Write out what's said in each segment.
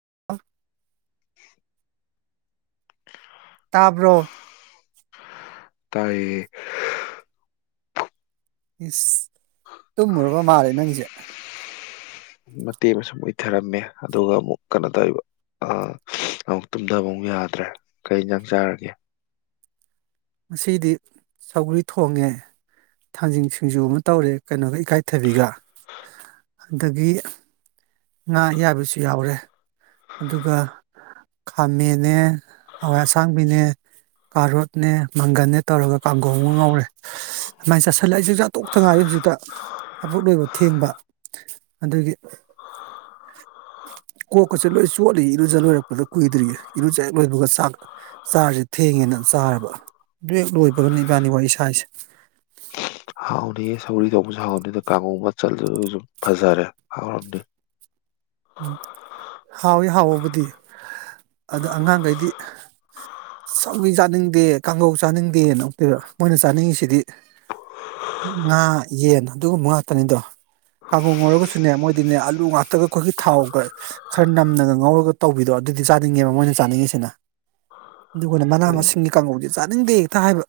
[unintelligible] [unintelligible] ꯇꯥꯕ꯭ꯔꯣ ꯇꯥꯏ ꯏꯁ ꯇꯨꯝꯃꯨꯔꯕ ꯃꯥꯜꯂꯦ ꯅꯪꯁꯦ ꯃꯇꯦꯛ ꯑꯃꯁꯨ ꯏꯊꯔꯝꯃꯦ ꯑꯗꯨꯒ ꯑꯃꯨꯛ ꯀꯩꯅꯣ ꯇꯧꯕ ꯑꯥ ꯑꯃꯨꯛ ꯇꯨꯝꯊꯕ ꯑꯃꯛ ꯌꯥꯗ꯭ꯔꯦ ꯀꯔꯤ ꯏꯟꯁꯥꯡ ꯆꯔꯒꯦ ꯉꯁꯤꯗꯤ ꯁꯧꯒ꯭ꯔꯤ ꯊꯣꯡꯉꯦ ꯊꯥꯡꯖꯤꯡ ꯁꯤꯡꯖꯨ ꯑꯃ ꯇꯧꯔꯦ ꯀꯩꯅꯣꯒ ꯏꯀꯥꯏꯊꯕꯤꯒ ꯑꯗꯒꯤ ꯉꯥ ꯑꯌꯥꯏꯕꯁꯨ ꯌꯥꯎꯔꯦ ꯑꯗꯨꯒ ꯈꯥꯝꯃꯦꯅꯦ ꯍꯋꯥꯏ ꯑꯁꯥꯡꯕꯤꯅꯦ ꯀꯥꯔꯣꯠꯅꯦ ꯃꯪꯒꯜꯟꯅ ꯇꯧꯔꯒ ꯀꯥꯡꯒꯣꯒ ꯉꯧꯔꯦ ꯑꯗꯨꯃꯥꯏꯅ ꯆꯥꯁꯤꯜꯂꯛꯏꯁꯤꯁꯨ ꯑꯇꯣꯛꯇ ꯉꯥꯏꯔꯤ ꯍꯧꯖꯤꯛꯇ ꯍꯥꯕꯛ ꯂꯣꯏꯕ ꯊꯦꯡꯕ ꯑꯗꯨꯒꯤ ꯀꯣꯛꯀꯁꯦ ꯂꯣꯏ ꯆꯣꯠꯂꯤ ꯏꯔꯨꯖ ꯂꯣꯏꯔꯛꯄꯗ ꯀꯨꯏꯗ꯭ꯔꯤꯌꯦ ꯏꯔꯨꯖ ꯂꯣꯏꯕꯒ ꯆꯥꯛ ꯆꯥꯔꯁꯦ ꯊꯦꯡꯉꯦꯅ ꯆꯥꯔꯕ ꯕꯦꯛ ꯂꯣꯏꯕꯒꯅ ꯏꯕꯥꯅꯤꯛ ꯋꯥꯔꯤ ꯏꯁꯥꯁꯦ ꯍꯥꯎꯅꯤꯌꯦ ꯁꯧꯔꯤ ꯊꯣꯡꯧꯕꯁꯨ ꯍꯥꯎꯅꯤꯗ ꯀꯥꯡꯉꯨ ꯃꯆꯜꯁꯨ ꯁꯨꯝ ꯐꯖꯔꯦ ꯍꯥꯎꯔꯝꯅꯤ ꯎꯝ ꯍꯥꯎꯏꯤ ꯍꯥꯎꯋꯕꯨꯗꯤ ꯑꯗ ꯑꯉꯥꯡꯈꯩꯗꯤ ꯆꯧꯤ ꯆꯥꯅꯤꯡꯗꯦ ꯀꯥꯡꯒꯧ ꯆꯥꯅꯤꯡꯗꯦꯅꯛꯇ ꯃꯣꯏꯅ ꯆꯥꯅꯤꯡꯉꯤꯁꯤꯗꯤ ꯉꯥ ꯌꯦꯟ ꯑꯗꯨꯒꯨꯝꯕ ꯉꯥꯛꯇꯅꯤꯗꯣ ꯀꯥꯡꯥꯒꯣꯡ ꯑꯣꯏꯔꯒꯁꯨꯅꯦ ꯃꯣꯏꯗꯤꯅꯦ ꯑꯥꯂꯨ ꯉꯥꯛꯇꯒ ꯑꯩꯈꯣꯏꯒꯤ ꯊꯥꯎꯒ ꯈꯔ ꯅꯝꯅꯒ ꯉꯧꯔꯒ ꯇꯧꯕꯤꯗꯣ ꯑꯗꯨꯗꯤ ꯆꯥꯅꯤꯡꯉꯦꯕ ꯃꯣꯏꯅ ꯆꯥꯅꯤꯡꯉꯤꯁꯤꯅ ꯑꯗꯨꯒꯅ ꯃꯅꯥ ꯎꯝ ꯃꯁꯤꯡꯒꯤ ꯀꯥꯡꯍꯧꯖꯦ ꯆꯥꯅꯤꯡꯗꯦ ꯍꯦꯛꯇ ꯍꯥꯏꯕ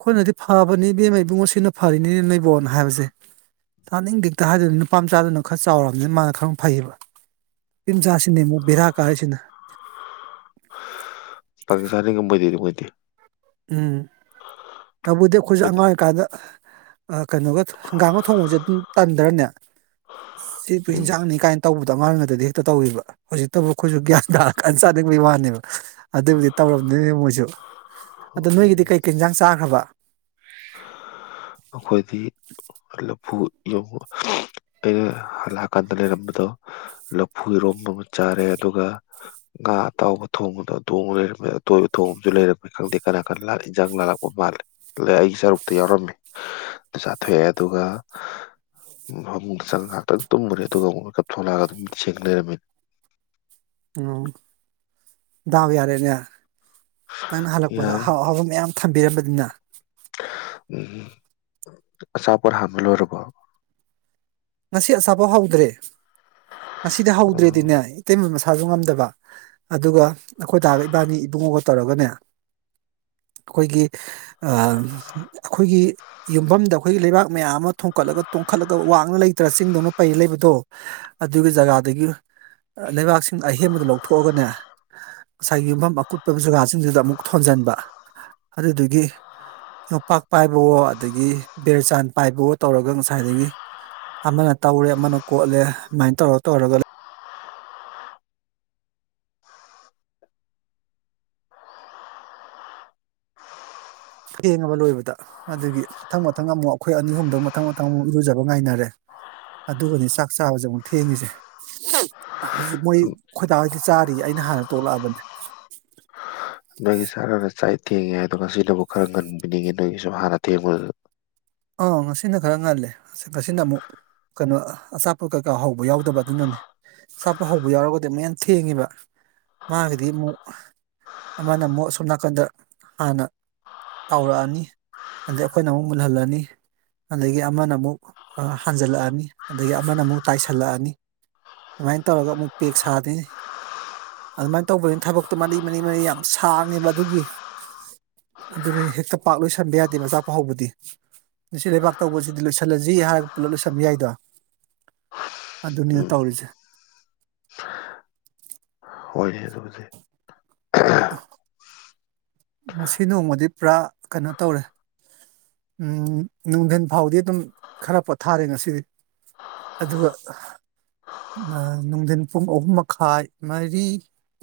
ꯑꯩꯈꯣꯏꯅꯗꯤ ꯐꯕꯅꯤ ꯏꯕꯦꯝꯃ ꯏꯕꯨꯡꯉꯣ ꯁꯤꯅ ꯐꯔꯤꯅꯤꯅꯦ ꯅꯣꯏꯕꯣꯅ ꯍꯥꯏꯕꯁꯦ ꯇꯥꯅꯤꯡꯗꯦ ꯍꯦꯛꯇ ꯍꯥꯏꯗꯣꯏꯅꯦ ꯅꯨꯄꯥ ꯃꯆꯥꯗꯨꯅ ꯈꯔ ꯆꯥꯎꯔꯕꯅꯤꯅ ꯃꯥꯅ ꯈꯔ ꯐꯩꯌꯦꯕ ꯅꯨꯄꯤꯝ ꯆꯥꯁꯤꯅꯦ ꯑꯃꯨꯛ ꯕꯦꯔꯥ ꯀꯥꯔꯤꯁꯤꯅ [unintelligible] ꯉꯝꯃꯣꯏꯗꯣꯏꯅꯤ ꯃꯣꯏꯗꯤ ꯎꯝ ꯇꯧꯕꯨꯗꯤ ꯑꯩꯈꯣꯏꯁꯨ ꯃꯣꯏꯗꯤ ꯑꯉꯥꯡ ꯑꯣꯏꯀꯥꯟꯗ ꯑ ꯀꯩꯅꯣꯒ ꯍꯪꯒꯥꯝꯒ ꯊꯣꯡꯕꯖꯦ ꯑꯗꯨꯝ ꯇꯟꯗꯔꯅꯦ ꯁꯤꯕꯨ ꯎꯝ ꯏꯟꯖꯥꯡꯅꯤ ꯀꯥꯏꯅ ꯇꯧꯕꯗꯣ ꯑꯉꯥꯡ ꯑꯣꯏꯔꯤꯉꯩꯗꯗꯤ ꯍꯦꯛꯇ ꯇꯧꯋꯦꯕ ꯍꯧꯖꯤꯛꯇꯕꯨ ꯑꯩꯈꯣꯏꯁꯨ ꯒ꯭ꯌꯥꯟ ꯇꯥꯔꯀꯥꯟ ꯆꯥꯅꯤꯡꯕꯩ ꯋꯥꯅꯦꯕ ꯑꯗꯨꯕꯨꯗꯤ ꯇꯧꯔꯝꯗꯣꯏꯅꯦ ꯃꯣꯏꯁꯨ ꯑꯗꯣ ꯅꯣꯏꯒꯤꯗꯤ ꯎꯝ ꯀꯩꯀꯩ ꯏꯟꯖꯥꯡ ꯆꯥꯈ꯭ꯔꯕ ꯑꯈꯣꯏꯗꯤ ꯂꯐꯨ ꯏꯔꯣꯝꯕ ꯑꯩꯅ ꯍꯜꯂꯛꯑꯀꯥꯟꯗ ꯂꯩꯔꯝꯕꯗꯣ ꯂꯐꯨ ꯏꯔꯣꯝꯕ ꯑꯃ ꯆꯥꯔꯦ ꯑꯗꯨꯒ ꯉꯥ ꯑꯇꯥꯎꯕ ꯊꯣꯡꯕꯗꯣ ꯑꯗꯨ ꯑꯃ ꯂꯩꯔꯝꯃꯦ ꯑꯇꯣꯏꯕ ꯊꯣꯡꯕꯁꯨ ꯂꯩꯔꯝꯃꯦ ꯈꯪꯗꯦ ꯀꯅꯥ ꯀꯅꯥ ꯏꯟꯖꯥꯡ ꯂꯥꯜꯂꯛꯄ ꯃꯥꯜꯂꯦ ꯂꯦ ꯑꯩꯒꯤ ꯁꯔꯨꯛꯇ ꯌꯥꯎꯔꯝꯃꯦ ꯑꯗꯨ ꯆꯥꯊꯣꯛꯑꯦ ꯑꯗꯨꯒ ꯐꯃꯨꯡꯗ ꯆꯪꯉ ꯉꯥꯛꯇꯪ ꯇꯨꯝꯃꯨꯔꯦ ꯑꯗꯨꯒ ꯑꯃꯨꯛ ꯃꯤꯀꯞ ꯊꯣꯛꯂꯛꯑꯒ ꯑꯗꯨꯝ ꯃꯤꯠ ꯁꯤꯡ ꯂꯩꯔꯝꯃꯦ ꯎꯝ ꯗꯥꯎ ꯌꯥꯔꯦꯅꯦ ꯅꯪꯅ ꯍꯜꯂꯛꯄꯗ ꯌꯥꯔꯦ ꯑꯍꯥꯎ ꯑꯍꯥꯎꯕ ꯃꯌꯥꯝ ꯊꯝꯕꯤꯔꯝꯕꯅꯤꯅ ꯎꯝ ꯑꯆꯥꯄꯣꯠ ꯍꯥꯟꯕ ꯂꯣꯏꯔꯕꯣ ꯉꯁꯤ ꯑꯆꯥꯄꯣꯠ ꯍꯧꯗ꯭ꯔꯦ ꯉꯁꯤꯗꯤ ꯎꯝ ꯍꯧꯗ꯭ꯔꯦꯗꯤꯅꯦ ꯏꯇꯩꯃ ꯃꯁꯥꯖꯨ ꯉꯝꯗꯕ ꯑꯗꯨꯒ ꯑꯩꯈꯣꯏ ꯗꯥꯒ ꯏꯕꯥꯅꯤ ꯏꯕꯨꯡꯉꯣꯒ ꯇꯧꯔꯒꯅꯦ ꯑꯩꯈꯣꯏꯒꯤ ꯑ ꯑꯩꯈꯣꯏꯒꯤ ꯌꯨꯝꯕꯝꯗ ꯑꯩꯈꯣꯏꯒꯤ ꯂꯩꯕꯥꯛ ꯃꯌꯥꯝ ꯑꯃ ꯊꯣꯡꯀꯠꯂꯒ ꯇꯣꯡꯈꯠꯂꯒ ꯋꯥꯡꯉ ꯂꯩ ꯇ꯭ꯔ ꯆꯤꯡꯗꯧꯅ ꯄꯩ ꯂꯩꯕꯗꯣ ꯑꯗꯨꯒꯤ ꯖꯒꯥꯗꯒꯤ ꯑ ꯂꯩꯕꯥꯛꯁꯤꯡ ꯑꯍꯦꯟꯕꯗꯣ ꯂꯧꯊꯣꯛꯑꯒꯅꯦ ꯉꯁꯥꯏꯒꯤ ꯌꯨꯝꯕꯝ ꯑꯀꯨꯠꯄ ꯖꯒꯥꯖꯤꯡꯗꯨꯗ ꯑꯃꯨꯛ ꯊꯣꯟꯖꯟꯕ ꯑꯗꯨꯗꯨꯒꯤ ꯌꯣꯝꯄꯥꯛ ꯄꯥꯏꯕꯋꯣ ꯑꯗꯒꯤ ꯕꯤꯔꯆꯥꯟ ꯄꯥꯏꯕꯋꯣ ꯇꯧꯔꯒ ꯉꯁꯥꯏꯗꯒꯤ ꯑꯃꯅ ꯇꯧꯔꯦ ꯑꯃꯅ ꯀꯣꯠꯂꯦ ꯑꯗꯨꯃꯥꯏꯟ ꯇꯧꯔ ꯇꯧꯔꯒ ꯊꯦꯡꯉꯕ ꯂꯣꯏꯕꯗ ꯑꯗꯨꯒꯤ ꯃꯊꯪ ꯃꯊꯪ ꯑꯃꯨꯛ ꯑꯩꯈꯣꯏ ꯑꯅꯤ ꯑꯍꯨꯝꯗꯣ ꯃꯊꯪ ꯃꯊꯪ ꯑꯃꯨꯛ ꯏꯔꯨꯖꯕ ꯉꯥꯏꯅꯔꯦ ꯑꯗꯨꯒꯅꯤ ꯆꯥꯛ ꯆꯥꯕꯖꯦ ꯑꯃꯨꯛ ꯊꯦꯡꯉꯤꯖꯦ ꯍꯧꯖꯤꯛ ꯃꯣꯏ ꯈꯣꯏꯗꯥ ꯍꯣꯏꯗꯤ ꯆꯥꯔꯤ ꯑꯩꯅ ꯍꯥꯟꯅ ꯇꯣꯛꯂꯛꯑꯕꯅꯤ ꯅꯣꯏꯒꯤ ꯆꯥꯛ ꯉꯟꯅ ꯆꯥꯏ ꯊꯦꯡꯉꯦ ꯍꯥꯏꯗꯣ ꯉꯁꯤꯅꯕꯨ ꯈꯔ ꯉꯟꯕꯣꯏꯅꯤꯡꯉꯤ ꯅꯣꯏꯒꯤꯁꯨ ꯍꯥꯟꯅ ꯊꯦꯡꯕꯗꯨ ꯑꯥ ꯉꯁꯤꯅ ꯈꯔ ꯉꯜꯂꯦ ꯉꯁꯤꯅ ꯑꯃꯨꯛ ꯀꯩꯅꯣ ꯑꯆꯥꯄꯣꯠ ꯀꯩꯀꯥ ꯍꯧꯕ ꯌꯥꯎꯗꯕ ꯑꯗꯨꯅꯅꯤ ꯑꯆꯥꯄꯣꯠ ꯍꯧꯕ ꯌꯥꯎꯔꯒꯗꯤ ꯑꯃꯨꯛ ꯍꯦꯟꯅ ꯊꯦꯡꯉꯦꯕ ꯃꯥꯒꯤꯗꯤ ꯑꯃꯨꯛ ꯑꯃꯅ ꯑꯃꯨꯛ ꯑꯁꯣꯝ ꯅꯥꯀꯟꯗ ꯍꯥꯟꯅ ꯇꯥꯎꯔꯛꯑꯅꯤ ꯑꯗꯩ ꯑꯩꯈꯣꯏꯅ ꯑꯃꯨꯛ ꯃꯨꯜꯍꯜꯂꯅꯤ ꯑꯗꯒꯤ ꯑꯃꯅ ꯑꯃꯨꯛ ꯍꯥꯟꯖꯜꯂꯛꯑꯅꯤ ꯑꯗꯒꯤ ꯑꯃꯅ ꯑꯃꯨꯛ ꯇꯥꯏꯁꯜꯂꯛꯑꯅꯤ ꯑꯗꯨꯃꯥꯏꯅ ꯇꯧꯔꯒ ꯑꯃꯨꯛ ꯄꯦꯛ ꯁꯥꯗꯣꯏꯅꯤ ꯑꯗꯨꯃꯥꯏꯟ ꯇꯧꯕꯅꯤꯅ ꯊꯕꯛꯇꯣ ꯃꯔꯤ ꯃꯔꯤ ꯃꯔꯤ ꯌꯥꯝ ꯁꯥꯡꯉꯦꯕ ꯑꯗꯨꯒꯤ ꯑꯗꯨꯅꯤ ꯍꯦꯛꯇ ꯄꯥꯛ ꯂꯣꯏꯁꯟꯕ ꯌꯥꯗꯦꯕ ꯑꯆꯥꯄꯣꯠ ꯍꯧꯕꯗꯤ ꯉꯁꯤ ꯂꯩꯕꯥꯛ ꯇꯧꯕꯖꯤꯗꯤ ꯂꯣꯏꯁꯜꯂꯖꯤ ꯍꯥꯏꯔꯒ ꯄꯨꯂꯞ ꯂꯣꯏꯁꯟꯕ ꯌꯥꯏꯗꯣ ꯑꯗꯨꯅꯤ ꯎꯝ ꯇꯧꯔꯤꯖꯦ ꯍꯣꯏꯅꯦ ꯑꯗꯨꯕꯨꯗꯤ [unintelligible] ꯉꯁꯤ ꯅꯣꯡꯃꯗꯤ ꯄꯨꯔꯥ ꯀꯩꯅꯣ ꯇꯧꯔꯦ ꯎꯝ ꯅꯨꯡꯗꯤꯟ ꯐꯥꯎꯗꯤ ꯑꯗꯨꯝ ꯈꯔ ꯄꯣꯊꯥꯔꯦ ꯉꯁꯤꯗꯤ ꯑꯗꯨꯒ ꯅꯨꯡꯗꯤꯟ ꯄꯨꯡ ꯑꯍꯨꯝ ꯃꯈꯥꯏ ꯃꯔꯤ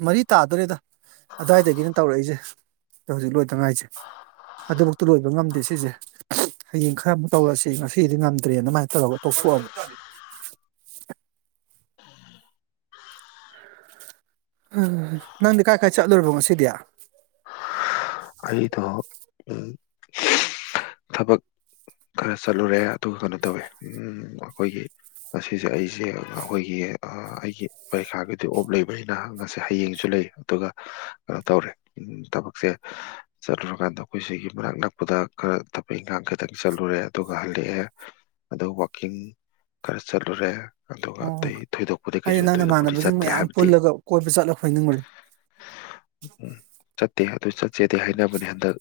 ꯃꯔꯤ ꯇꯥꯗꯧꯔꯦꯗ ꯑꯗꯥꯏꯗꯒꯤꯅꯦ ꯇꯧꯔꯛꯏꯖꯦ ꯍꯧꯖꯤꯛ ꯂꯣꯏꯇꯉꯥꯏꯖꯦ ꯑꯗꯨꯃꯛꯇ ꯂꯣꯏꯕ ꯉꯝꯗꯦ ꯁꯤꯖꯦ ꯍꯌꯦꯡ ꯈꯔ ꯑꯃꯨꯛ ꯇꯧꯔꯁꯤ ꯉꯁꯤꯗꯤ ꯉꯝꯗ꯭ꯔꯦ ꯑꯗꯨꯃꯥꯏꯟ ꯇꯧꯔꯒ ꯇꯧꯊꯣꯛꯑ [unintelligible] ꯅꯪꯗꯤ ꯀꯥꯏ ꯀꯥꯏ ꯆꯠꯂꯨꯔꯕꯣ ꯉꯁꯤꯗꯤ ꯑꯩꯗꯣ ꯎꯝ ꯊꯕꯛ ꯈꯔ ꯆꯠꯂꯨꯔꯦ ꯑꯗꯨꯒ ꯀꯩꯅꯣ ꯇꯧꯋꯦ ꯑꯩꯈꯣꯏꯒꯤ ꯉꯁꯦ ꯑꯩꯁꯦ ꯑꯩꯈꯣꯏꯒꯤ ꯑꯩꯒꯤ ꯄꯔꯤꯈꯥꯒꯤꯗꯤ ꯑꯣꯞ ꯂꯩꯕꯅꯤꯅ ꯉꯁꯤ ꯍꯌꯦꯡꯁꯨ ꯂꯩ ꯑꯗꯨꯒ ꯀꯩꯅꯣ ꯇꯧꯔꯦ ꯊꯕꯛꯁꯦ ꯆꯠꯂꯨꯔꯀꯥꯟꯗ ꯑꯩꯈꯣꯏ ꯁꯤꯒꯤ ꯃꯅꯥꯛ ꯅꯛꯄꯗ ꯈꯔ ꯊꯕꯛ ꯏꯪꯈꯥꯡ ꯈꯇꯪ ꯆꯠꯂꯨꯔꯦ ꯑꯗꯨꯒ ꯍꯜꯂꯛꯑꯦ ꯑꯗꯨ ꯋꯥꯛꯀꯤꯡ ꯈꯔ ꯆꯠꯂꯨꯔꯦ ꯑꯗꯨꯒ ꯑꯣ ꯑꯇꯩ ꯊꯣꯏꯗꯣꯛꯄꯗꯤ ꯑꯩ ꯀꯩꯁꯨ ꯅꯪ ꯊꯣꯏꯗꯣꯛꯄꯗꯤ ꯅꯃꯥꯟꯅꯕꯁꯤꯡ ꯆꯠꯇ꯭ꯔꯦ ꯃꯌꯥꯝ ꯍꯥꯏꯕꯗꯤ ꯄꯨꯜꯂꯒ ꯀꯣꯏꯕ ꯆꯠꯂ ꯈꯣꯏꯅꯤꯡꯕꯅꯦ ꯎꯝ ꯆꯠꯇꯦ ꯑꯗꯨ ꯆꯠꯁꯦꯗꯤ ꯍꯥꯏꯅꯕꯅꯦ ꯍꯟꯗꯛ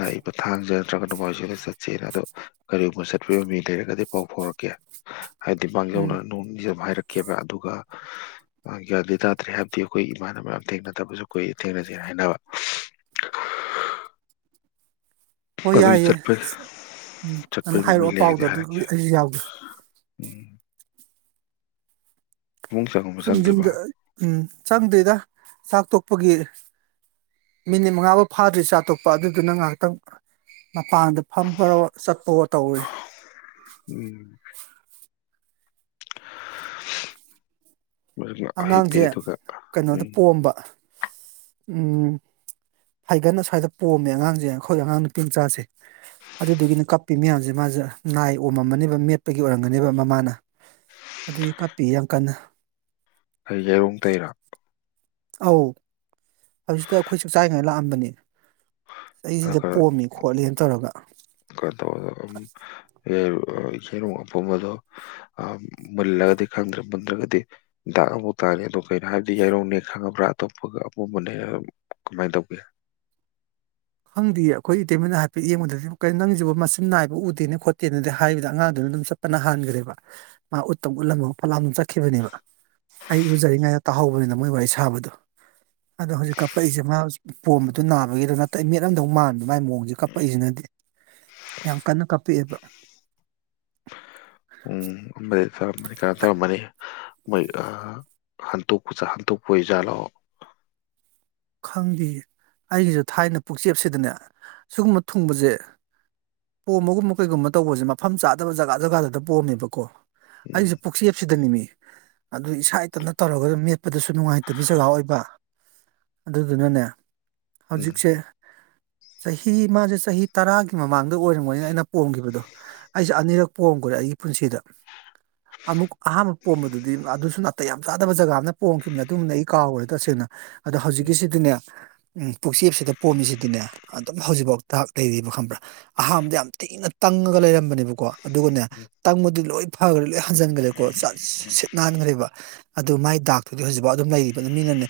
ꯂꯥꯛꯏꯕ ꯊꯥꯡꯖ ꯅꯠꯇ꯭ꯔꯒ ꯅꯣꯡꯃꯥꯏꯖꯤꯡꯁꯤꯗ ꯆꯠꯁꯦꯅ ꯑꯗꯣ ꯀꯔꯤꯒꯨꯝꯕ ꯆꯠꯄꯤꯒꯤ ꯃꯃꯤ ꯂꯩꯔꯒꯗꯤ ꯄꯥꯎ ꯐꯥꯎꯔꯛꯀꯦ ꯍꯥꯏꯗꯤ ꯎꯝ ꯃꯥꯡꯖꯧꯅꯔꯅꯤ [unintelligible] ꯍꯥꯏꯔꯛꯀꯦꯕ ꯑꯗꯨꯒ ꯒ꯭ꯌꯥꯟ ꯇꯥꯗ꯭ꯔꯦ ꯍꯥꯏꯕꯗꯤ ꯑꯩꯈꯣꯏ ꯏꯃꯥꯟꯅꯕ ꯃꯌꯥꯝ ꯊꯦꯡꯅꯗꯕꯁꯨ ꯀꯨꯏꯔꯦ ꯊꯦꯡꯅꯖꯦ ꯍꯥꯏꯅꯕ ꯍꯣꯏ ꯑꯗꯨꯏ ꯌꯥꯏꯌꯦ ꯆꯠꯄꯩ ꯎꯝ ꯑꯗꯨꯝ ꯆꯠꯄꯒꯤ ꯃꯃꯤ ꯍꯥꯏꯔꯛꯑꯣ ꯄꯥꯎꯗꯣ ꯂꯩꯔꯗꯤ ꯍꯥꯏꯔꯛꯀꯦ ꯑꯗꯨꯒꯤ ꯑꯩꯁꯨ ꯌꯥꯎꯒꯦ ꯎꯝ ꯄꯨꯡ ꯆꯪꯒꯨꯝꯕ ꯁꯨꯝ ꯆꯪꯗ꯭ꯔꯤꯕ ꯌꯨꯝꯗ ꯎꯝ ꯆꯪꯗꯦꯗ ꯆꯥꯛ ꯇꯣꯛꯄꯒꯤ ꯃꯤꯅꯤꯠ ꯃꯉꯥꯐꯥꯎ ꯐꯥꯗ꯭ꯔꯤ ꯆꯥꯛꯇꯣꯛꯄꯒꯤ ꯑꯗꯨꯗꯨꯅ ꯉꯥꯏꯍꯥꯛꯇꯪ ꯃꯄꯥꯟꯗ ꯐꯝꯕꯋꯣ ꯆꯠꯄꯋꯣ ꯇꯧꯏ ꯎꯝ ꯃꯗꯨꯅ ꯍꯤꯞꯄꯦ ꯑꯉꯥꯡꯁꯦ ꯑꯗꯨꯒ ꯀꯩꯅꯣꯗ ꯎꯝ ꯄꯣꯝꯕ ꯎꯝ ꯐꯩꯒꯟ ꯁ꯭ꯋꯥꯏꯗ ꯄꯣꯝꯃꯦ ꯑꯉꯥꯡꯁꯦ ꯑꯩꯈꯣꯏ ꯑꯉꯥꯡ ꯅꯨꯄꯤꯃꯆꯥꯥꯁꯦ ꯑꯗꯨꯗꯨꯒꯤꯅ ꯀꯞꯄꯤ ꯃꯌꯥꯝꯁꯦ ꯃꯥꯁꯦ ꯅꯥꯏ ꯑꯣꯝꯃꯝꯃꯅꯦꯕ ꯃꯦꯠꯄꯒꯤ ꯑꯣꯏꯔꯝꯒꯅꯦꯕ ꯃꯃꯥꯅ ꯑꯗꯨꯒꯤ ꯀꯥꯞꯄꯤ ꯌꯥꯝ ꯀꯟꯅ ꯑꯩ ꯌꯩꯔꯣꯡ ꯇꯩꯔꯤꯔꯣ ꯑꯧ ꯍꯧꯖꯤꯛꯇ ꯑꯩꯈꯣꯏꯁꯨ ꯆꯥꯛ ꯆꯥꯏꯉꯥꯏꯗ ꯂꯥꯛꯑꯝꯕꯅꯤ ꯑꯩꯁꯤꯗ ꯈꯔ ꯄꯣꯝꯃꯤ ꯈꯣꯠꯂꯤꯅ ꯇꯧꯔꯒ [unintelligible] [unintelligible] ꯃꯨꯜꯂꯒꯗꯤ ꯈꯪꯗ꯭ꯔꯦ ꯃꯨꯟꯗ꯭ꯔꯒꯗꯤ ꯗꯥꯛ ꯑꯃꯨꯛ ꯇꯥꯅꯤ ꯑꯗꯣ ꯀꯩꯅꯣ ꯍꯥꯏꯔꯗꯤ ꯌꯥꯏꯔꯣꯡꯅꯦ ꯈꯪꯉꯕ꯭ꯔꯥ ꯑꯇꯣꯞꯄꯒ ꯑꯄꯨꯝꯕꯅꯦ ꯀꯃꯥꯏꯅ ꯇꯧꯒꯦ ꯈꯪꯗꯦ ꯑꯩꯈꯣꯏ ꯏꯇꯩꯃꯅ ꯍꯥꯏꯐꯦꯠ ꯌꯦꯡꯕꯗꯗꯤ ꯀꯩꯅꯣ ꯅꯪꯒꯤꯁꯤꯕꯨ ꯃꯆꯤꯟ ꯅꯥꯏꯕ ꯎꯗꯦꯅ ꯈꯣꯠꯇꯦꯅꯗꯤ ꯍꯥꯏꯕꯗ ꯑꯉꯥꯡꯗꯨꯅ ꯑꯗꯨꯝ ꯁꯞ ꯄꯅ ꯍꯟꯈ꯭ꯔꯦꯕ ꯃꯥ ꯎꯠꯇꯪ ꯎꯠꯂꯝꯃ ꯐꯠꯂꯥꯎꯅ ꯑꯗꯨꯝ ꯆꯠꯈꯤꯕꯅꯦꯕ ꯑꯩ ꯏꯔꯨꯖꯔꯤꯉꯩꯗ ꯇꯥꯍꯧꯕꯅꯤꯗ ꯃꯣꯏ ꯋꯥꯔꯤ ꯁꯥꯕꯗꯣ ꯑꯗꯣ ꯍꯧꯖꯤꯛ ꯀꯥꯄꯛꯏꯁꯦ ꯃꯥ ꯄꯣꯝꯕꯗꯨ ꯅꯥꯕꯒꯤꯔ ꯅꯠꯇ ꯑꯩ ꯃꯦꯠꯂꯝꯗꯧ ꯃꯥꯟꯕꯗ ꯃꯥꯏ ꯃꯑꯣꯡꯁꯦ ꯀꯞꯄꯛꯏꯁꯤꯅꯗꯤ ꯌꯥꯝ ꯀꯟꯅ ꯀꯞꯄꯛꯑꯦꯕ ꯎꯝ ꯑꯃꯗꯤ ꯇꯧꯔꯝꯃꯅꯤ ꯀꯩꯅꯣ ꯇꯧꯔꯝꯃꯅꯤ ꯃꯣꯏ ꯑ ꯍꯟꯇꯣꯛꯆꯥ ꯍꯟꯇꯣꯛꯄ ꯑꯣꯏꯖꯥꯠꯂꯣ ꯈꯪꯗꯦ ꯑꯩꯒꯤꯁꯨ ꯊꯥꯏꯅ ꯄꯨꯛꯆꯦꯞꯁꯤꯗꯅꯦ ꯁꯤꯒꯨꯝꯕ ꯊꯨꯡꯕꯁꯦ ꯄꯣꯝꯕꯒꯨꯝꯕ ꯀꯩꯒꯨꯝꯕ ꯇꯧꯕꯁꯦ ꯃꯐꯝ ꯆꯥꯗꯕ ꯖꯒꯥ ꯖꯒꯥꯗꯗ ꯄꯣꯝꯃꯦꯕꯀꯣ ꯎꯝ ꯑꯩꯁꯦ ꯄꯨꯛꯆꯦꯞꯁꯤꯗꯅꯤ ꯃꯤ ꯑꯗꯨ ꯏꯁꯥ ꯏꯊꯟꯇ ꯇꯧꯔꯒ ꯃꯦꯠꯄꯗꯁꯨ ꯅꯨꯡꯉꯥꯏꯇꯕꯤ ꯖꯒꯥ ꯑꯣꯏꯕ ꯑꯗꯨꯗꯨꯅꯅꯦ ꯎꯝ ꯍꯧꯖꯤꯛꯁꯦ ꯆꯍꯤ ꯃꯥꯁꯦ ꯆꯍꯤ ꯇꯔꯥꯒꯤ ꯃꯃꯥꯡꯗ ꯑꯣꯏꯔꯝꯒꯅꯤ ꯑꯩꯅ ꯄꯣꯝꯈꯤꯕꯗꯣ ꯑꯩꯁꯦ ꯑꯅꯤꯔꯛ ꯄꯣꯝꯒꯔꯦ ꯑꯩꯒꯤ ꯄꯨꯟꯁꯤꯗ ꯑꯃꯨꯛ ꯑꯍꯥꯟꯕ ꯄꯣꯝꯕꯗꯨꯗꯤ ꯑꯗꯨꯁꯨ ꯅꯥꯇꯩ ꯌꯥꯝ ꯆꯥꯗꯕ ꯖꯒꯥ ꯑꯃꯗ ꯄꯣꯝꯈꯤꯕꯅꯤ ꯑꯗꯨꯝꯗꯤ ꯑꯩ ꯀꯥꯎꯈ꯭ꯔꯦ ꯇꯁꯦꯡꯅ ꯑꯗꯣ ꯍꯧꯖꯤꯛꯀꯤꯁꯤꯗꯤꯅꯦ ꯄꯨꯛꯆꯦꯞꯁꯤꯗ ꯄꯣꯝꯃꯤꯁꯤꯗꯤꯅꯦ ꯑꯗ- ꯍꯧꯖꯤꯛꯐꯥꯎ ꯗꯥꯛ ꯂꯩꯔꯤꯕ ꯈꯪꯕ꯭ꯔꯥ ꯑꯍꯥꯟꯕꯗ ꯌꯥꯝ ꯊꯤꯅ ꯇꯪꯉꯒ ꯂꯩꯔꯝꯕꯅꯦꯕꯀꯣ ꯑꯗꯨꯒꯅꯦ ꯇꯪꯕꯗꯨ ꯂꯣꯏ ꯐꯈ꯭ꯔꯦ ꯂꯣꯏ ꯍꯟꯖꯤꯟꯒꯔꯦꯀꯣ ꯁꯠ ꯁꯤꯠ ꯅꯥꯟꯒꯔꯦꯕ ꯑꯗꯨ ꯃꯥꯏ ꯗꯥꯛ- ꯇꯨꯗꯤ ꯍꯧꯖꯤꯛꯐꯥꯎ ꯑꯗꯨꯝ ꯂꯩꯔꯤꯕ ꯃꯤꯅꯅꯦ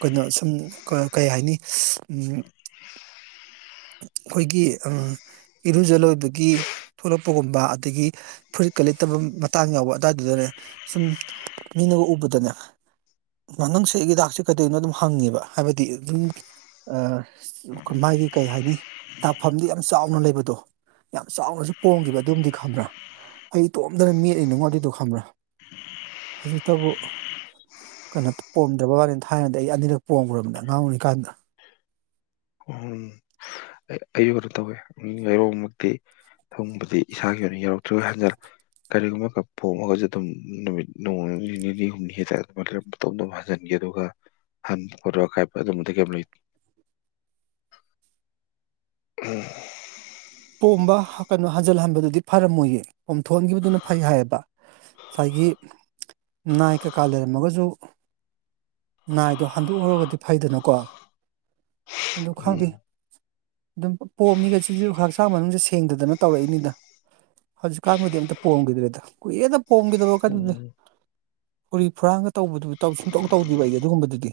ꯀꯩꯅꯣ ꯁꯨꯝ ꯀ ꯀꯩ ꯍꯥꯏꯅꯤ ꯎꯝ ꯑꯩꯈꯣꯏꯒꯤ ꯑ ꯏꯔꯨꯖ ꯂꯣꯏꯕꯒꯤ ꯊꯣꯂꯛꯄꯒꯨꯝꯕ ꯑꯗꯒꯤ ꯐꯨꯔꯤꯠꯀ ꯂꯤꯠꯇꯕ ꯃꯇꯥꯡ ꯌꯥꯎꯕ ꯑꯗꯥꯏꯗꯨꯗꯅꯦ ꯁꯨꯝ ꯃꯤꯅꯒ ꯎꯕꯗꯅꯦ ꯃꯉꯥꯡꯁꯤꯏ ꯍꯤꯗꯥꯛꯁꯦ ꯀꯩꯗꯅꯣ ꯑꯗꯨꯝ ꯍꯪꯉꯦꯕ ꯍꯥꯏꯕꯗꯤ ꯑꯗꯨꯝ ꯃꯥꯒꯤ ꯀꯩ ꯍꯥꯏꯅꯤ ꯂꯥꯛꯐꯝꯗꯤ ꯌꯥꯝ ꯆꯥꯎꯅ ꯂꯩꯕꯗꯣ ꯌꯥꯝ ꯆꯥꯎꯅꯁꯨ ꯄꯣꯡꯝꯈꯤꯕ ꯑꯗꯨꯝꯗꯤ ꯈꯪꯕ꯭ꯔꯥ ꯑꯩ ꯇꯣꯝꯗꯅ ꯃꯦꯠꯂꯤꯅꯅꯨꯡꯉꯣ ꯑꯗꯨꯏꯗꯣ ꯈꯪꯕ꯭ꯔꯥ ꯍꯧꯖꯤꯛꯇꯕꯨ ꯀꯩꯅꯣ ꯄꯣꯝꯗ꯭ꯔꯕ ꯋꯥꯅ ꯍꯥꯏꯔꯅꯗꯤ ꯑꯩ ꯑꯅꯤꯔꯛ ꯄꯣꯡꯝꯈ꯭ꯔꯕꯅꯤꯅ ꯑꯉꯥꯡ ꯑꯣꯏꯔꯤꯀꯥꯟꯗ ꯎꯝ ꯑꯩꯌꯨ ꯑꯣꯏꯅ ꯇꯧꯋꯦ ꯉꯔꯣꯡꯃꯛꯇꯤ ꯊꯪꯕꯗꯤ ꯏꯁꯥꯒꯤ ꯑꯣꯏꯅ ꯌꯧꯔꯛꯇ꯭ꯔꯣꯏ ꯍꯟꯖꯔꯦ ꯀꯔꯤꯒꯨꯝꯕꯒ ꯐꯣꯝꯉꯒꯁꯨ ꯑꯗꯨꯝ ꯅꯨꯃꯤꯠ ꯅꯣꯡ ꯅꯤꯅꯤ ꯍꯨꯝꯅꯤ ꯍ ꯆ ꯑꯗꯨꯃꯥꯏ ꯇꯣꯝ ꯇ ꯍꯟꯖꯤꯟꯒꯦ ꯑꯗꯨꯒ ꯍꯟ ꯈꯣꯠꯄ ꯈꯥꯏꯄ ꯑꯗꯨꯝꯕꯗꯤ ꯀꯩꯝ ꯂꯩ ꯎꯝ ꯄꯣꯝꯕ ꯀꯩꯅꯣ ꯍꯟꯖꯤꯜꯍꯟꯕꯗꯨꯗꯤ ꯐꯔꯝꯃꯣꯏꯌꯦ ꯄꯣꯝꯊꯣꯛꯍꯟꯈꯤꯕꯗꯨꯅ ꯐꯩ ꯍꯥꯏꯌꯦꯕ ꯉꯁꯥꯏꯒꯤ ꯅꯥꯏ ꯀꯀꯥ ꯂꯩꯔꯝꯃꯒꯁꯨ ꯅꯥꯏꯗꯣ ꯍꯟꯗꯣꯛꯎꯒꯗꯤ ꯐꯩꯗꯅꯀꯣ ꯑꯗꯨ ꯎꯝ ꯈꯥꯡꯗꯦ ꯑꯗꯨꯝ ꯄꯣꯛꯑ ꯃꯤꯒꯁꯤꯁꯤꯁꯨ ꯈꯥꯡꯆꯦ ꯆ ꯃꯅꯨꯡꯁꯦ ꯁꯦꯡꯗꯗꯅ ꯇꯧꯔꯛꯏꯅꯤꯗ ꯍꯧꯖꯤꯛꯀꯥꯟꯕꯨꯗꯤ ꯑꯝꯇ ꯄꯣꯝꯈꯤꯗ꯭ꯔꯦꯗ ꯀꯨꯏꯦꯅ ꯄꯣꯡꯝꯈꯤꯗꯕ ꯀꯩꯅꯣꯅꯦ ꯎꯝ ꯎꯨꯔꯤ ꯐꯨꯔꯥꯟꯒ ꯇꯧꯕꯗꯨꯕꯨ ꯇꯧ ꯁꯨꯡꯇꯧ ꯇꯧꯗꯦꯕ ꯑꯩꯗꯤ ꯑꯗꯨꯒꯨꯝꯕꯗꯨꯗꯤ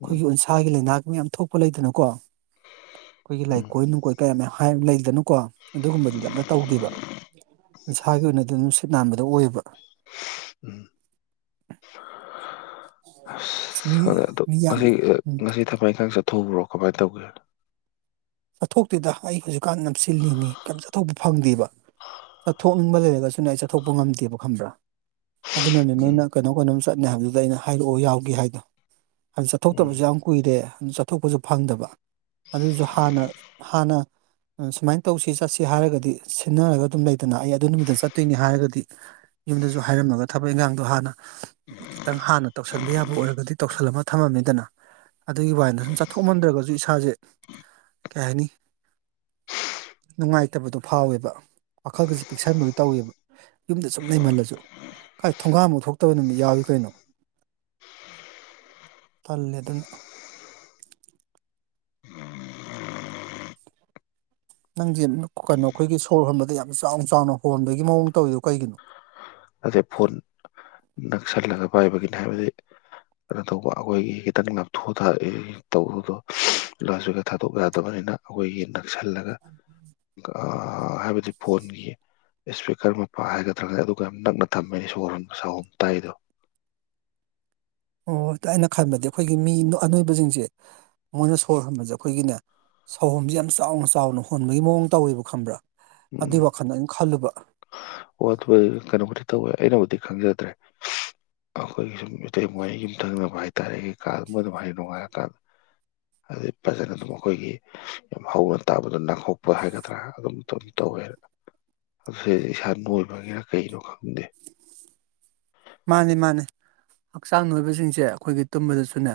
ꯎꯝ ꯎꯟꯁꯥꯒꯤ ꯂꯩꯅꯥ ꯃꯌꯥꯝ ꯊꯣꯛꯄ ꯂꯩꯗꯅꯀꯣ ꯑꯩꯈꯣꯏꯒꯤ ꯎꯝ ꯂꯥꯏꯀꯣꯏ ꯅꯨꯡꯀꯣꯏ ꯀꯌꯥ ꯃ ꯂꯩ ꯑꯗꯨꯗꯅꯨꯀꯣ ꯑꯗꯨꯒꯨꯝꯕꯗꯨꯗ ꯑꯝꯇ ꯇꯧꯗꯦꯕ ꯅꯁꯥꯒꯤ ꯑꯣꯏꯅꯗꯤ ꯑꯗꯨꯝꯅꯨꯡ ꯁꯤꯠ ꯅꯥꯟꯕꯗꯣ ꯑꯣꯏꯌꯦꯕ ꯎꯝ ꯁꯤ ꯑꯁ ꯑꯗ ꯃꯤ ꯑꯗꯨ ꯌꯥꯝ ꯉꯁꯤ ꯉꯁꯤ ꯊꯃꯛ ꯏꯪꯈꯥꯡ ꯆꯠꯊꯣꯛꯧꯕ꯭ꯔꯣ ꯀꯃꯥꯏꯅ ꯇꯧꯒꯦꯅ ꯆꯠꯊꯣꯛꯇꯨꯗ ꯑꯩ ꯍꯧꯖꯤꯛꯀꯥꯟ ꯅꯝꯁꯤꯜꯂꯤꯅꯤꯤ ꯀꯩꯝ ꯆꯠꯊꯣꯛꯄ ꯐꯪꯗꯦꯕ ꯆꯠꯊꯣꯛꯅꯤꯡꯕ ꯂꯩꯔꯒꯁꯨꯅꯦ ꯑꯩ ꯆꯠꯊꯣꯛꯄ ꯉꯝꯗꯦꯕ ꯈꯪꯕ꯭ꯔꯥ ꯑꯗꯨꯅꯅꯦ ꯎꯝ ꯅꯣꯏꯅ ꯀꯩꯅꯣ ꯀꯩꯅꯣꯝ ꯆꯠꯅꯤ ꯍꯥꯏꯕꯗꯨꯗ ꯑꯩꯅ ꯍꯥꯏꯔꯛꯑꯣ ꯌꯥꯎꯒꯦ ꯍꯥꯏꯗꯣ ꯑꯗꯨ ꯎꯝ ꯆꯠꯊꯣꯛꯇꯕꯁꯨ ꯌꯥꯝ ꯀꯨꯏꯔꯦ ꯑꯗꯨ ꯆꯠꯊꯣꯛꯄꯁꯨ ꯐꯪꯗꯕ ꯑꯗꯨꯁꯨ ꯍꯥꯟꯅ ꯍꯅ ꯁꯨꯃꯥꯏꯅ ꯇꯧꯁꯤ ꯆꯠꯁꯤ ꯍꯥꯏꯔꯒꯗꯤ ꯁꯤꯟꯅꯔꯒ ꯑꯗꯨꯝ ꯂꯩꯇꯅ ꯑꯩ ꯑꯗꯨ ꯅꯨꯃꯤꯠꯇ ꯆꯠꯇꯣꯏꯅꯤ ꯍꯥꯏꯔꯒꯗꯤ ꯌꯨꯝꯗꯁꯨ ꯍꯥꯏꯔꯝꯃꯒ ꯊꯕꯛ ꯏꯈꯥꯡꯗꯣ ꯍꯥꯟꯅ ꯈꯤꯇꯪ ꯍꯥꯟꯅ ꯇꯧꯁꯟꯕ ꯌꯥꯕ ꯑꯣꯏꯔꯒꯗꯤ ꯇꯧꯁꯜꯂꯝꯃ ꯊꯝꯃꯝꯅꯤꯗꯅ ꯑꯗꯨꯒꯤ ꯋꯥꯕꯥꯏꯗ ꯁꯨꯝ ꯆꯠꯊꯣꯛꯃꯟꯗ꯭ꯔꯒꯁꯨ ꯏꯁꯥꯁꯦ ꯀꯍꯦꯅꯤ ꯅꯨꯡꯉꯥꯏꯇꯕꯗꯣ ꯐꯥꯎꯋꯦꯕ ꯋꯥꯈꯜꯒꯁꯨ ꯄꯤꯛꯁꯟꯕꯒꯤ ꯇꯧꯋꯦꯕ ꯌꯨꯝꯗ ꯁꯨꯝ ꯂꯩꯩꯃꯜꯂꯁꯨ ꯀꯥꯏ ꯊꯣꯡꯒꯥꯝꯃꯨꯛ ꯊꯣꯛꯇꯕ ꯅꯨꯃꯤꯠ ꯌꯥꯎꯏ ꯀꯩꯅꯣ ꯇꯜꯂꯦꯗꯅ ꯅꯪꯁꯦ ꯀꯩꯅꯣ ꯑꯩꯈꯣꯏꯒꯤ ꯁꯣꯔ ꯍꯣꯟꯕꯗ ꯌꯥꯝ ꯆꯥꯎꯅ ꯆꯥꯎꯅ ꯍꯣꯟꯕꯒꯤ ꯃꯑꯣꯡ ꯇꯧꯋꯔꯤꯗꯣ ꯀꯩꯒꯤꯅꯣ ꯑꯗꯩ ꯐꯣꯟ ꯅꯛꯁꯜꯂꯒ ꯄꯥꯏꯕꯒꯤꯅꯤ ꯍꯥꯏꯕꯗꯤ ꯀꯩꯅꯣ ꯇꯧꯕ ꯑꯩꯈꯣꯏꯒꯤ ꯈꯤꯇꯪ ꯉꯞꯊꯣꯛ ꯇꯧꯕꯗꯣ ꯂꯥꯁꯒ ꯊꯥꯗꯣꯛ ꯌꯥꯗꯕꯅꯤꯅ ꯑꯩꯈꯣꯏꯒꯤꯟ ꯅꯛꯁꯜꯂꯒ ꯍꯥꯏꯕꯗꯤ ꯐꯣꯟꯒꯤ ꯏꯁꯄꯤꯀꯔ ꯃꯄꯥ ꯍꯥꯏꯒꯗ꯭ꯔꯥꯒ ꯑꯗꯨꯒ ꯅꯛꯅ ꯊꯝꯃꯤꯅꯤ ꯁꯣꯔꯣꯟ ꯁꯍꯨꯝ ꯇꯥꯏꯗꯣ ꯑꯣꯣꯏ ꯑꯩꯅ ꯈꯟꯕꯗꯤ ꯑꯩꯈꯣꯏꯒꯤ ꯃꯤ ꯑꯅꯣꯏꯕꯁꯤꯡꯁꯦ ꯃꯣꯏꯅ ꯁꯣꯔ ꯍꯣꯟꯕꯁꯦ ꯑꯩꯈꯣꯏꯒꯤꯅꯦ ꯁꯧꯍꯣꯝꯁꯦ ꯌꯥꯝ ꯆꯥꯎꯅ ꯆꯥꯎꯅ ꯍꯣꯟꯕꯒꯤ ꯃꯑꯣꯡ ꯇꯧꯋꯦꯕ ꯈꯪꯕ꯭ꯔꯥ ꯑꯗꯨꯏ ꯋꯥꯈꯜꯗ ꯑꯗꯨꯝ ꯈꯜꯂꯨꯕ ꯋꯥ ꯑꯗꯨ ꯀꯩꯅꯣꯕꯨꯗꯤ ꯇꯧꯋꯦ ꯑꯩꯅꯕꯨꯗꯤ ꯈꯪꯖꯗ꯭ꯔꯦ ꯑꯩꯈꯣꯏꯒꯤ ꯁꯨꯝ ꯏꯇꯩ ꯃ ꯌꯨꯝ ꯊꯪꯅꯕ ꯍꯥꯏꯇꯥꯔꯦ ꯀꯥ ꯃꯩ ꯅꯨꯡꯉꯥꯏꯔꯀꯥꯟꯗ ꯑꯗꯨꯗꯩ ꯐꯖꯅ ꯑꯗꯨꯝ ꯑꯩꯈꯣꯏꯒꯤ ꯌꯥꯝ ꯍꯧꯅ ꯇꯥꯕꯗ ꯅꯥꯍꯣꯛꯄ ꯍꯥꯏꯒꯗ꯭ꯔꯥ ꯑꯗꯨꯝꯝ ꯇꯧꯋꯦ ꯑꯗꯨ ꯏꯁꯥ ꯅꯣꯏꯕꯒꯤꯔ ꯀꯩꯅꯣ ꯈꯪꯗꯦ ꯃꯥꯅꯤ ꯃꯥꯅꯤ ꯍꯛꯆꯥꯡ ꯅꯣꯏꯕꯁꯤꯡꯁꯦ ꯑꯩꯈꯣꯏꯒꯤ ꯇꯨꯝꯕꯗꯁꯨꯅꯦ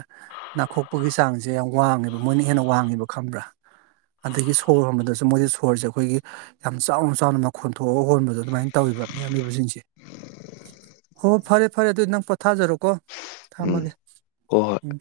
ꯅꯥꯈꯣꯛꯄꯒꯤ ꯆꯥꯡꯁꯦ ꯌꯥꯝ ꯋꯥꯡꯉꯦꯕ ꯃꯣꯏꯅ ꯍꯦꯟꯅ ꯋꯥꯡꯉꯦꯕ ꯈꯪꯕ꯭ꯔꯥ ꯑꯗꯒꯤ ꯁꯣꯔ ꯍꯣꯟꯕꯗꯁꯨ ꯃꯣꯏꯗꯤ ꯁꯣꯔꯁꯦ ꯑꯩꯈꯣꯏꯒꯤ ꯌꯥꯝ ꯆꯥꯎꯅ ꯆꯥꯎꯅ ꯃꯈꯣꯟ ꯊꯣꯛꯑꯒ ꯍꯣꯟꯕꯗꯣ ꯑꯗꯨꯃꯥꯏꯅ ꯇꯧꯋꯔꯤꯕꯕ ꯃꯤꯑꯅꫭꯏꯕꯁꯤꯡꯁꯦ ꯍꯣ ꯍꯣꯏ ꯐꯔꯦ ꯐꯔꯦ ꯑꯗꯨꯗꯤ ꯅꯪ ꯄꯣꯊꯥꯖꯔꯣꯀꯣ ꯎꯝ ꯊꯝꯃꯒꯦ ꯍꯣꯏ ꯍꯣꯏ ꯎꯝ